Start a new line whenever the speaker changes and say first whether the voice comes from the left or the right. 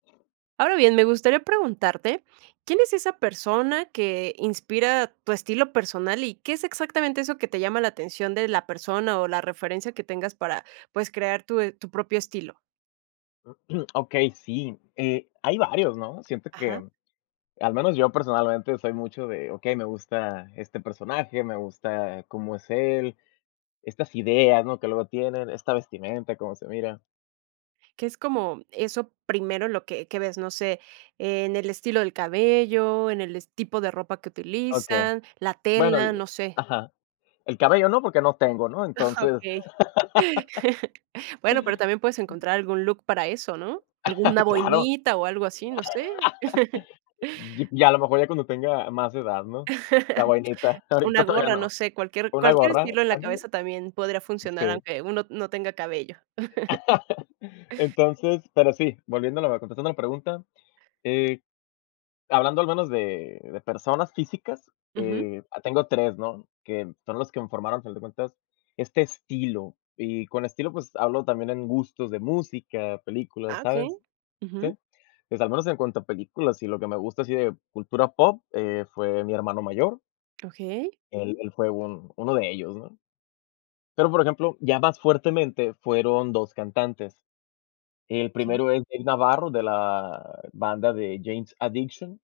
right: Ahora bien, me gustaría preguntarte, ¿quién es esa persona que inspira tu estilo personal y qué es exactamente eso que te llama la atención de la persona o la referencia que tengas para, pues, crear tu e tu propio estilo?
left: Okey, sí, eh, hay varios, ¿no? Siento
right: Ajá.
left: que, al menos yo personalmente soy mucho de, okey, me gusta este personaje, me gusta cómo es él, estas ideas, ¿no?, que luego tienen, esta vestimenta, cómo se mira.
right: ¿Qué es cómo eso primero, en lo que que ves?, no sé, ¿en el estilo del cabello, en el es tipo de ropa que
left: Okey.
right: utilizan, la
left: Bueno
right: tela?,
left: di
right: no sé.
left: ajá. El cabello no porque no tengo, ¿no? Entonces
right: Okey. Bueno, pero también puedes encontrar algún look para eso, ¿no? Alguna
left: Claro.
right: boinita o algo así, no sé.
left: Y y a lo mejor ya cuando tenga más edad, ¿no?, la boinita,
right: Una
left: ahorita todavía
right: gorra, no
left: no.
right: sé, cualquier
left: Una
right: cualquier
left: gorra.
right: estilo en la
left: Ándale.
right: cabeza también podría funcionar,
left: Sí.
right: aunque uno n no tenga cabello.
left: Entonces, pero sí, volviendo a la contestando la pregunta, eh, hablando al menos de de personas físicas,
right: Ujú.
left: eh, ah, tengo 3, ¿no?, que son los que me formaron, al final de cuentas, este estilo y con estilo, pues, hablo también en gustos de música, películas,
right: Ah, okey.
left: ¿sabes?,
right: Ujú.
left: sí. Pues, al menos en cuanto a películas y lo que me gusta así de cultura pop, eh, fue mi hermano mayor.
right: Okey.
left: Él él fue un uno de ellos, ¿no? Pero, por ejemplo, ya más fuertemente fueron 2 cantantes. El
right: Okey.
left: primero es Dave Navarro, de la banda de Jane's Adiction.